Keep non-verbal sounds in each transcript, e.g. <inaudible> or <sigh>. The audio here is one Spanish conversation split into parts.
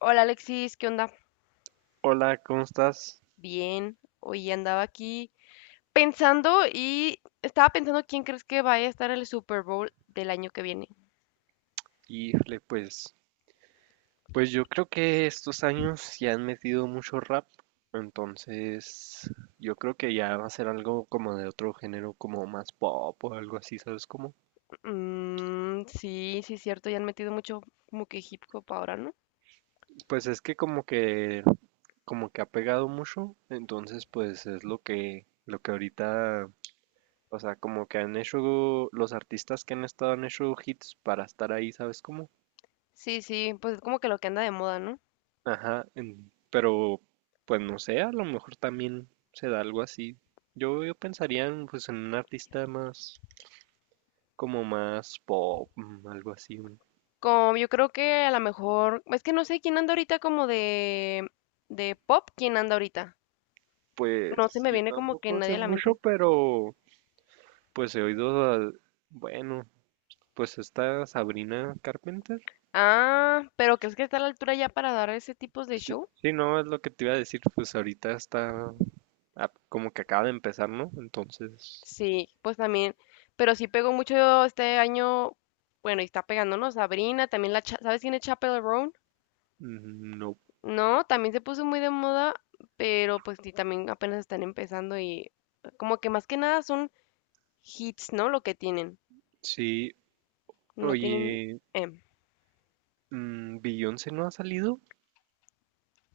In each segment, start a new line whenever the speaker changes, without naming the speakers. Hola Alexis, ¿qué onda?
Hola, ¿cómo estás?
Bien, hoy andaba aquí pensando y estaba pensando quién crees que vaya a estar en el Super Bowl del año que viene.
Híjole, pues yo creo que estos años ya han metido mucho rap, entonces yo creo que ya va a ser algo como de otro género, como más pop o algo así, ¿sabes cómo?
Mm, sí, sí, cierto, ya han metido mucho como que hip hop ahora, ¿no?
Pues es que como que ha pegado mucho, entonces pues es lo que, ahorita, o sea, como que han hecho los artistas que han hecho hits para estar ahí, ¿sabes cómo?
Sí, sí, pues es como que lo que anda de moda, ¿no?
Ajá, pero pues no sé, a lo mejor también se da algo así. Yo pensaría en un artista más, como más pop, algo así, ¿no?
Como yo creo que a lo mejor, es que no sé quién anda ahorita como de pop, quién anda ahorita. No se
Pues
me
yo
viene como que
tampoco sé
nadie a la
mucho,
mente.
pero pues he oído, bueno, pues esta Sabrina Carpenter.
Ah, pero ¿crees que está a la altura ya para dar ese tipo de
Sí,
shows?
sí, no, es lo que te iba a decir, pues ahorita está como que acaba de empezar, ¿no? Entonces,
Sí, pues también, pero sí pegó mucho este año, bueno, y está pegándonos Sabrina, también la, Cha- ¿sabes quién es Chappell Roan?
mm, no.
No, también se puso muy de moda, pero pues sí, también apenas están empezando y como que más que nada son hits, ¿no? Lo que tienen,
Sí,
no tienen...
oye,
em.
Beyoncé no ha salido.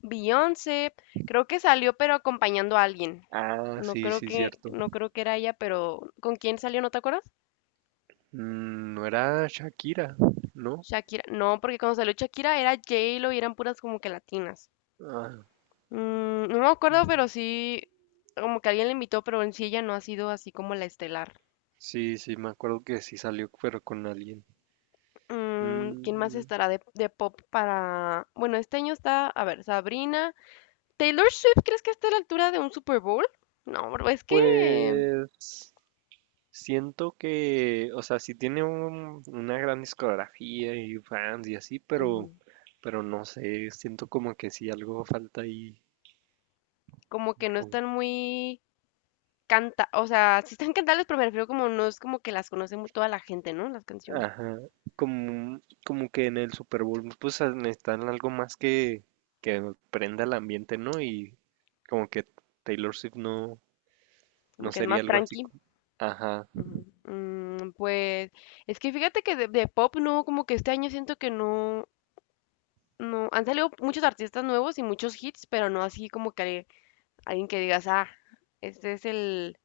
Beyoncé, creo que salió pero acompañando a alguien.
Ah,
No
sí,
creo
sí,
que,
cierto.
no creo que era ella, pero ¿con quién salió? ¿No te acuerdas?
Mm, no era Shakira, ¿no?
Shakira. No, porque cuando salió Shakira era J-Lo y eran puras como que latinas.
Ah,
Mm, no me acuerdo,
mm,
pero sí, como que alguien la invitó, pero en sí ella no ha sido así como la estelar.
sí, sí, me acuerdo que sí salió, pero con alguien.
Mm, ¿quién más
Mm,
estará de pop para...? Bueno, este año está, a ver, Sabrina. ¿Taylor Swift crees que está a la altura de un Super Bowl? No, bro, es que...
pues siento que, o sea, sí tiene una gran discografía y fans y así, pero,
ujú.
pero no sé, siento como que sí algo falta ahí,
Como que no
como
están muy... Canta, o sea, sí están cantables, pero me refiero como no es como que las conoce mu- toda la gente, ¿no? Las canciones.
Ajá, como, como que en el Super Bowl pues necesitan algo más que prenda el ambiente, ¿no? Y como que Taylor Swift no, no
Como que es
sería
más
algo así.
tranqui.
Ajá,
Ujú. Mm, pues es que fíjate que de pop no, como que este año siento que no. No, han salido muchos artistas nuevos y muchos hits, pero no así como que alguien que digas, ah, este es el,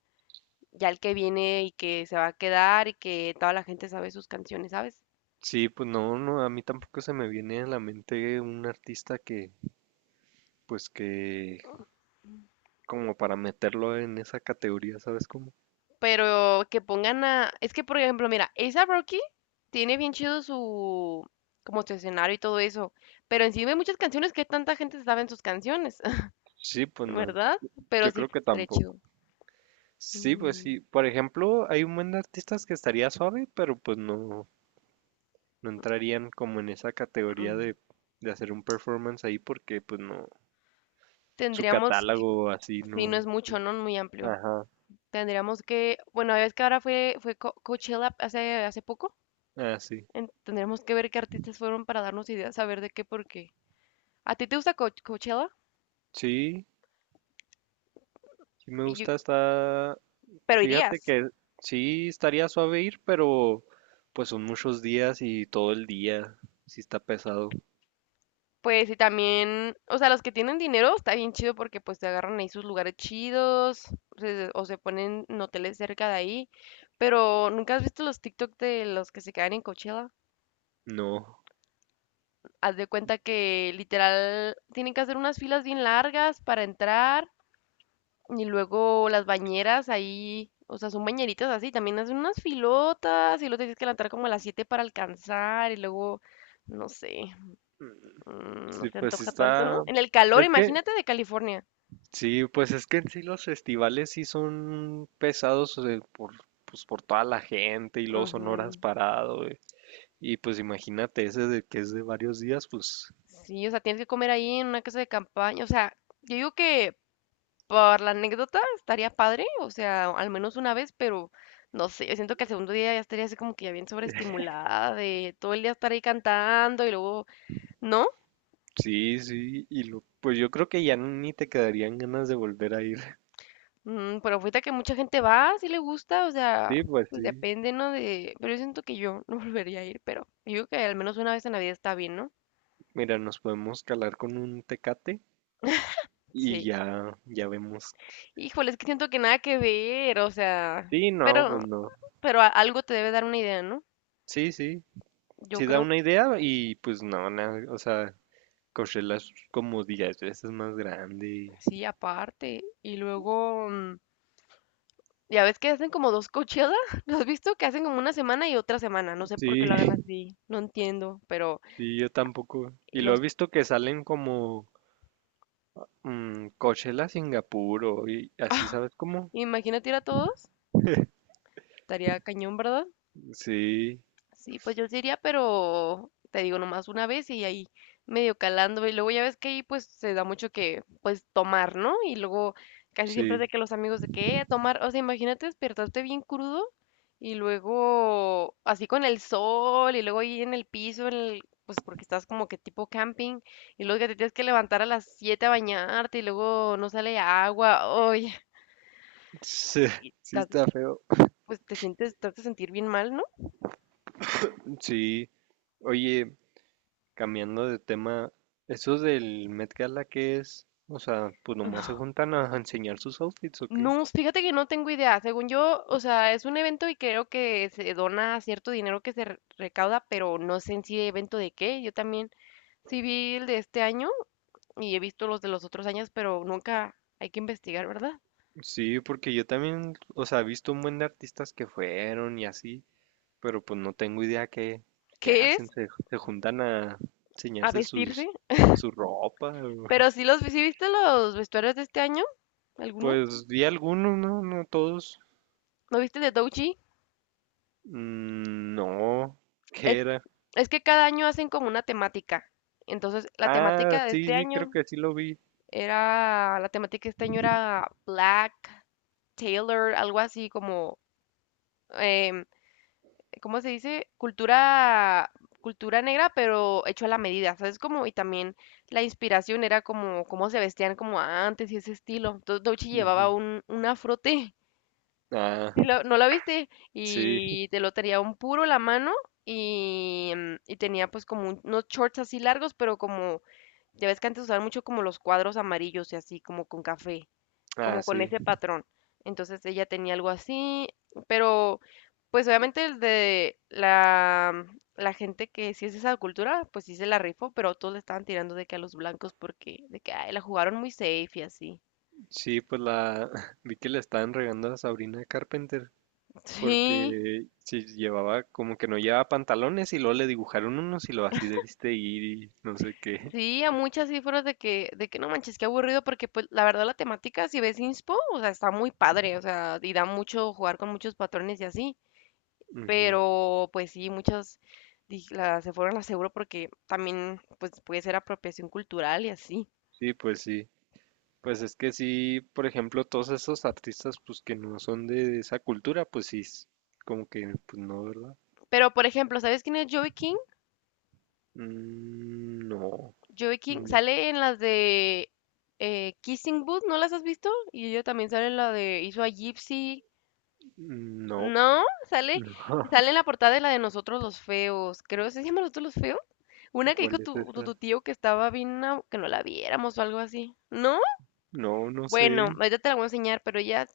ya el que viene y que se va a quedar y que toda la gente sabe sus canciones, ¿sabes?
sí, pues no, no, a mí tampoco se me viene a la mente un artista que, como para meterlo en esa categoría, ¿sabes cómo?
Pero que pongan a, es que por ejemplo, mira, A$AP Rocky tiene bien chido su, como su escenario y todo eso, pero encima hay muchas canciones que tanta gente se sabe en sus canciones, <laughs>
Sí, pues no,
¿verdad? Pero
yo
sí,
creo que
estaría
tampoco.
chido.
Sí, pues
Ujú,
sí, por ejemplo, hay un buen de artistas que estaría suave, pero pues no, no entrarían como en esa categoría
ujú.
de, hacer un performance ahí porque pues no, su
Tendríamos que,
catálogo así
si no
no.
es mucho, ¿no? Muy amplio.
Ajá,
Tendríamos que, bueno, ves que ahora fue, fue Co- Coachella hace, hace poco.
así.
Tendríamos que ver qué artistas fueron para darnos ideas, a ver de qué, por qué. ¿A ti te gusta Co- Coachella?
Sí, sí me
Y yo-
gusta,
pero
fíjate
irías.
que sí estaría suave ir, pero pues son muchos días y todo el día, sí está pesado.
Pues y también, o sea, los que tienen dinero está bien chido porque pues te agarran ahí sus lugares chidos se- o se ponen en hoteles cerca de ahí. Pero ¿nunca has visto los TikTok de los que se quedan en Coachella?
No,
Haz de cuenta que literal tienen que hacer unas filas bien largas para entrar. Y luego las bañeras ahí, o sea, son bañeritas así, también hacen unas filotas y luego tienes que levantar como a las 7 para alcanzar y luego, no sé, mm, no
sí,
se
pues sí
antoja tanto, ¿no? En el calor,
es que,
imagínate de California.
sí, pues es que en sí los festivales sí son pesados, o sea, por, pues por toda la gente y luego son horas
Ujú.
parado. Y pues imagínate, ese de que es de varios días, pues
Sí, o sea, tienes que comer ahí en una casa de campaña, o sea, yo digo que por la anécdota estaría padre, o sea, al menos una vez, pero no sé, yo siento que el segundo día ya estaría así como que ya bien sobreestimulada de todo el día estar ahí cantando y luego, ¿no?
sí, sí, pues yo creo que ya ni te quedarían ganas de volver a ir. <laughs>
Mm, pero ahorita que mucha gente va, si le gusta, o sea,
Sí, pues
pues
sí.
depende, ¿no? De, pero yo siento que yo no <laughs> volvería a ir, pero yo digo que al menos una vez en la vida está bien, ¿no?
Mira, nos podemos calar con un tecate y
Sí.
ya, ya vemos.
Híjole, es que siento que nada que ver, o sea,
Sí, no, pues
pero,
no.
pero algo te debe dar una idea, ¿no?
Sí, sí,
Yo
sí da
creo,
una idea y pues no, nada, o sea, Coachella es como 10 veces más grande.
sí, aparte. Y luego, mm, ya ves que hacen como dos Coachella, <laughs> ¿lo has visto? Que hacen como una semana y otra semana, no sé por qué
Sí,
lo hagan
<laughs>
así, no entiendo, pero
sí, yo tampoco.
eh,
Y lo
los,
he visto que salen como Coachella Singapur o y así, ¿sabes cómo?
imagínate ir a todos, estaría cañón, ¿verdad?
Sí.
Sí, pues yo sí iría, pero te digo nomás una vez y ahí medio calando. Y luego ya ves que ahí pues se da mucho que pues tomar, ¿no? Y luego casi siempre es
Sí,
de que los amigos de que a tomar, o sea, imagínate despertarte bien crudo y luego así con el sol y luego ahí en el piso, pues porque estás como que tipo camping y luego que te tienes que levantar a las 7 a bañarte y luego no sale agua. Oye,
sí,
y
<laughs> sí
estás-
está feo.
pues te sientes, te hace sentir bien mal, ¿no?
Sí. Oye, cambiando de tema, ¿eso del Met Gala qué es? O sea, pues nomás se
<laughs>
juntan a enseñar sus outfits, ¿o qué?
No, fíjate que no tengo idea. Según yo, o sea, es un evento y creo que se dona cierto dinero que se recauda, pero no sé en sí evento de qué. Yo también sí vi el de este año y he visto los de los otros años, pero nunca hay que investigar, ¿verdad?
Sí, porque yo también, o sea, he visto un buen de artistas que fueron y así, pero pues no tengo idea qué,
¿Qué es?
hacen, se juntan a
A
enseñarse
vestirse.
su ropa.
Pero
<laughs>
sí los, sí viste los vestuarios de este año, algunos.
Pues vi algunos, no, no todos.
¿No viste el de Douchi?
Mm, no, ¿qué
Es,
era?
es que cada año hacen como una temática. Entonces, la
Ah,
temática de
sí,
este
sí, creo
año
que sí lo vi.
era, la temática de este año era Black. Taylor, algo así como, em, ¿cómo se dice? Cultura, cultura negra, pero hecho a la medida, ¿sabes? Como, y también la inspiración era como cómo se vestían como antes y ese estilo. Entonces Doechii llevaba
Ujú.
un afrote.
Ah,
No la viste
sí,
y te lo tenía un puro la mano y, mm, y tenía pues como unos shorts así largos, pero como, ya ves que antes usaban mucho como los cuadros amarillos y así, como con café,
ah,
como con
sí.
ese patrón. Entonces ella tenía algo así, pero pues obviamente el de la, mm, la gente que sí es de esa cultura, pues sí se la rifó, pero todos le estaban tirando de que a los blancos porque de que ay, la jugaron muy safe y así.
Sí, pues la <laughs> vi que le estaban regando a Sabrina Carpenter
<laughs> Sí.
porque sí llevaba como que no llevaba pantalones y luego le dibujaron unos y lo así debiste ir y no sé qué.
Sí, a muchas sí fueron de que no manches, qué aburrido, porque pues la verdad la temática, si ves Inspo, o sea, está muy padre, o sea, y da mucho jugar con muchos patrones y así,
<laughs> Ujú.
pero pues sí, muchas se fueron a seguro porque también pues puede ser apropiación cultural y así.
Sí. Pues es que sí, por ejemplo, todos esos artistas pues que no son de esa cultura, pues sí, es como que pues no, ¿verdad?
Pero por ejemplo, ¿sabes quién es Joey King?
Mm, no,
Joey
no,
King sale en las de Kissing Booth, ¿no las has visto? Y ella también sale en la de hizo a Gypsy.
no,
No,
<laughs>
sale,
no.
sale en la portada de la de Nosotros los Feos. Creo, que ¿se llama Nosotros los Feos? Una que dijo
¿Cuál es
tu, tu,
esa?
tu tío que estaba bien, que no la viéramos o algo así. ¿No?
No, no sé.
Bueno, ahorita te la voy a enseñar, pero ella,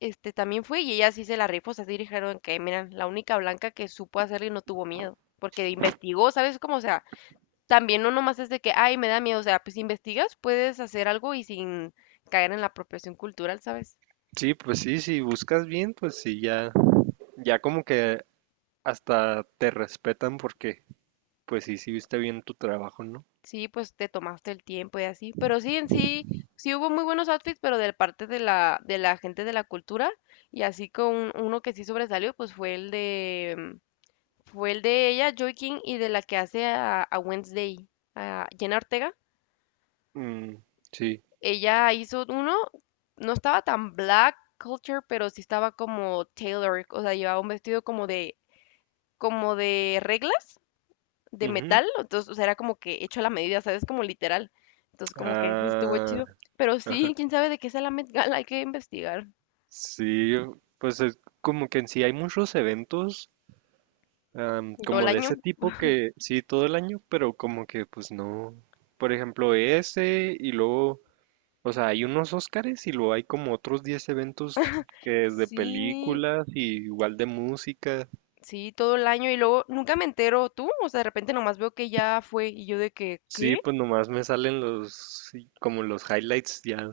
este, también fue y ella sí se la rifó, o sea, sí dijeron que, mira, la única blanca que supo hacerlo y no tuvo miedo. Porque investigó, ¿sabes cómo? O sea, también no nomás es de que, ay, me da miedo. O sea, pues si investigas, puedes hacer algo y sin caer en la apropiación cultural, ¿sabes?
Sí, pues sí, si buscas bien, pues sí, ya, ya como que hasta te respetan porque, pues sí, sí viste bien tu trabajo, ¿no?
Sí, pues te tomaste el tiempo y así, pero sí, en sí, sí hubo muy buenos outfits, pero de parte de la gente de la cultura, y así con uno que sí sobresalió, pues fue el de, mm, fue el de ella, Joy King, y de la que hace a Wednesday, a Jenna Ortega.
Mm, sí.
Ella hizo uno, no estaba tan black culture, pero sí estaba como Taylor, o sea, llevaba un vestido como de reglas, de
Ujú.
metal, entonces, o sea, era como que hecho a la medida, ¿sabes? Como literal. Entonces, como que sí estuvo
Ah,
chido. Pero sí, quién sabe de qué es la Met Gala, hay que investigar.
sí, pues es como que en sí hay muchos eventos
Todo el
como de
año.
ese tipo que sí todo el año, pero como que pues no. Por ejemplo, ese y luego, o sea, hay unos Óscares y luego hay como otros 10 eventos que de
Sí,
películas y igual de música.
sí, todo el año. Y luego nunca me entero tú. O sea, de repente nomás veo que ya fue y yo de que,
Sí,
¿qué?
pues nomás me salen sí, como los highlights ya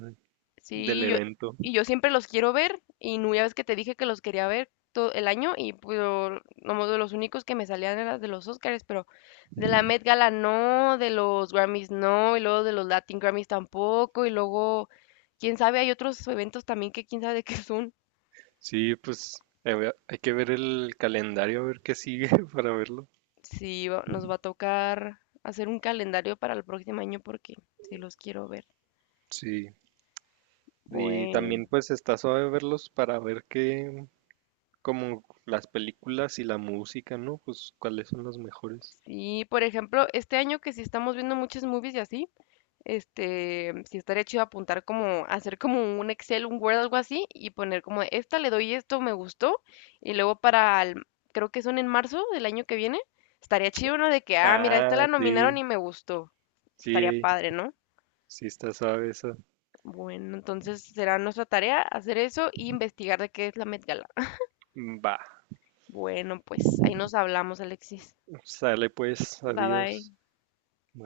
del
Sí, yo,
evento.
y yo siempre los quiero ver, y no, ya ves que te dije que los quería ver todo el año, y pues, nomás de los únicos que me salían eran de los Oscars, pero de la Met Gala no, de los Grammys no, y luego de los Latin Grammys tampoco, y luego, quién sabe, hay otros eventos también que quién sabe <laughs> de qué son.
Sí, pues a ver, hay que ver el calendario, a ver qué sigue <laughs> para verlo.
Sí, nos va a tocar hacer un calendario para el próximo año porque sí los quiero ver.
Sí. Y
Bueno,
también pues está suave verlos para ver qué, como las películas y la música, ¿no? Pues cuáles son los mejores.
sí, por ejemplo, este año que sí estamos viendo muchas movies y así. Este, si estaría chido apuntar como, hacer como un Excel, un Word, algo así, y poner como, esta le doy esto, me gustó, y luego para, creo que son en marzo del año que viene, estaría chido uno de que, ah, mira, esta
Ah,
la nominaron
sí,
y me gustó. Estaría
sí,
padre, ¿no?
sí está suave esa.
Bueno, entonces será nuestra tarea hacer eso y investigar de qué es la Met Gala.
Va,
Bueno, pues ahí nos hablamos, Alexis.
sale pues,
Bye bye.
adiós. Bye.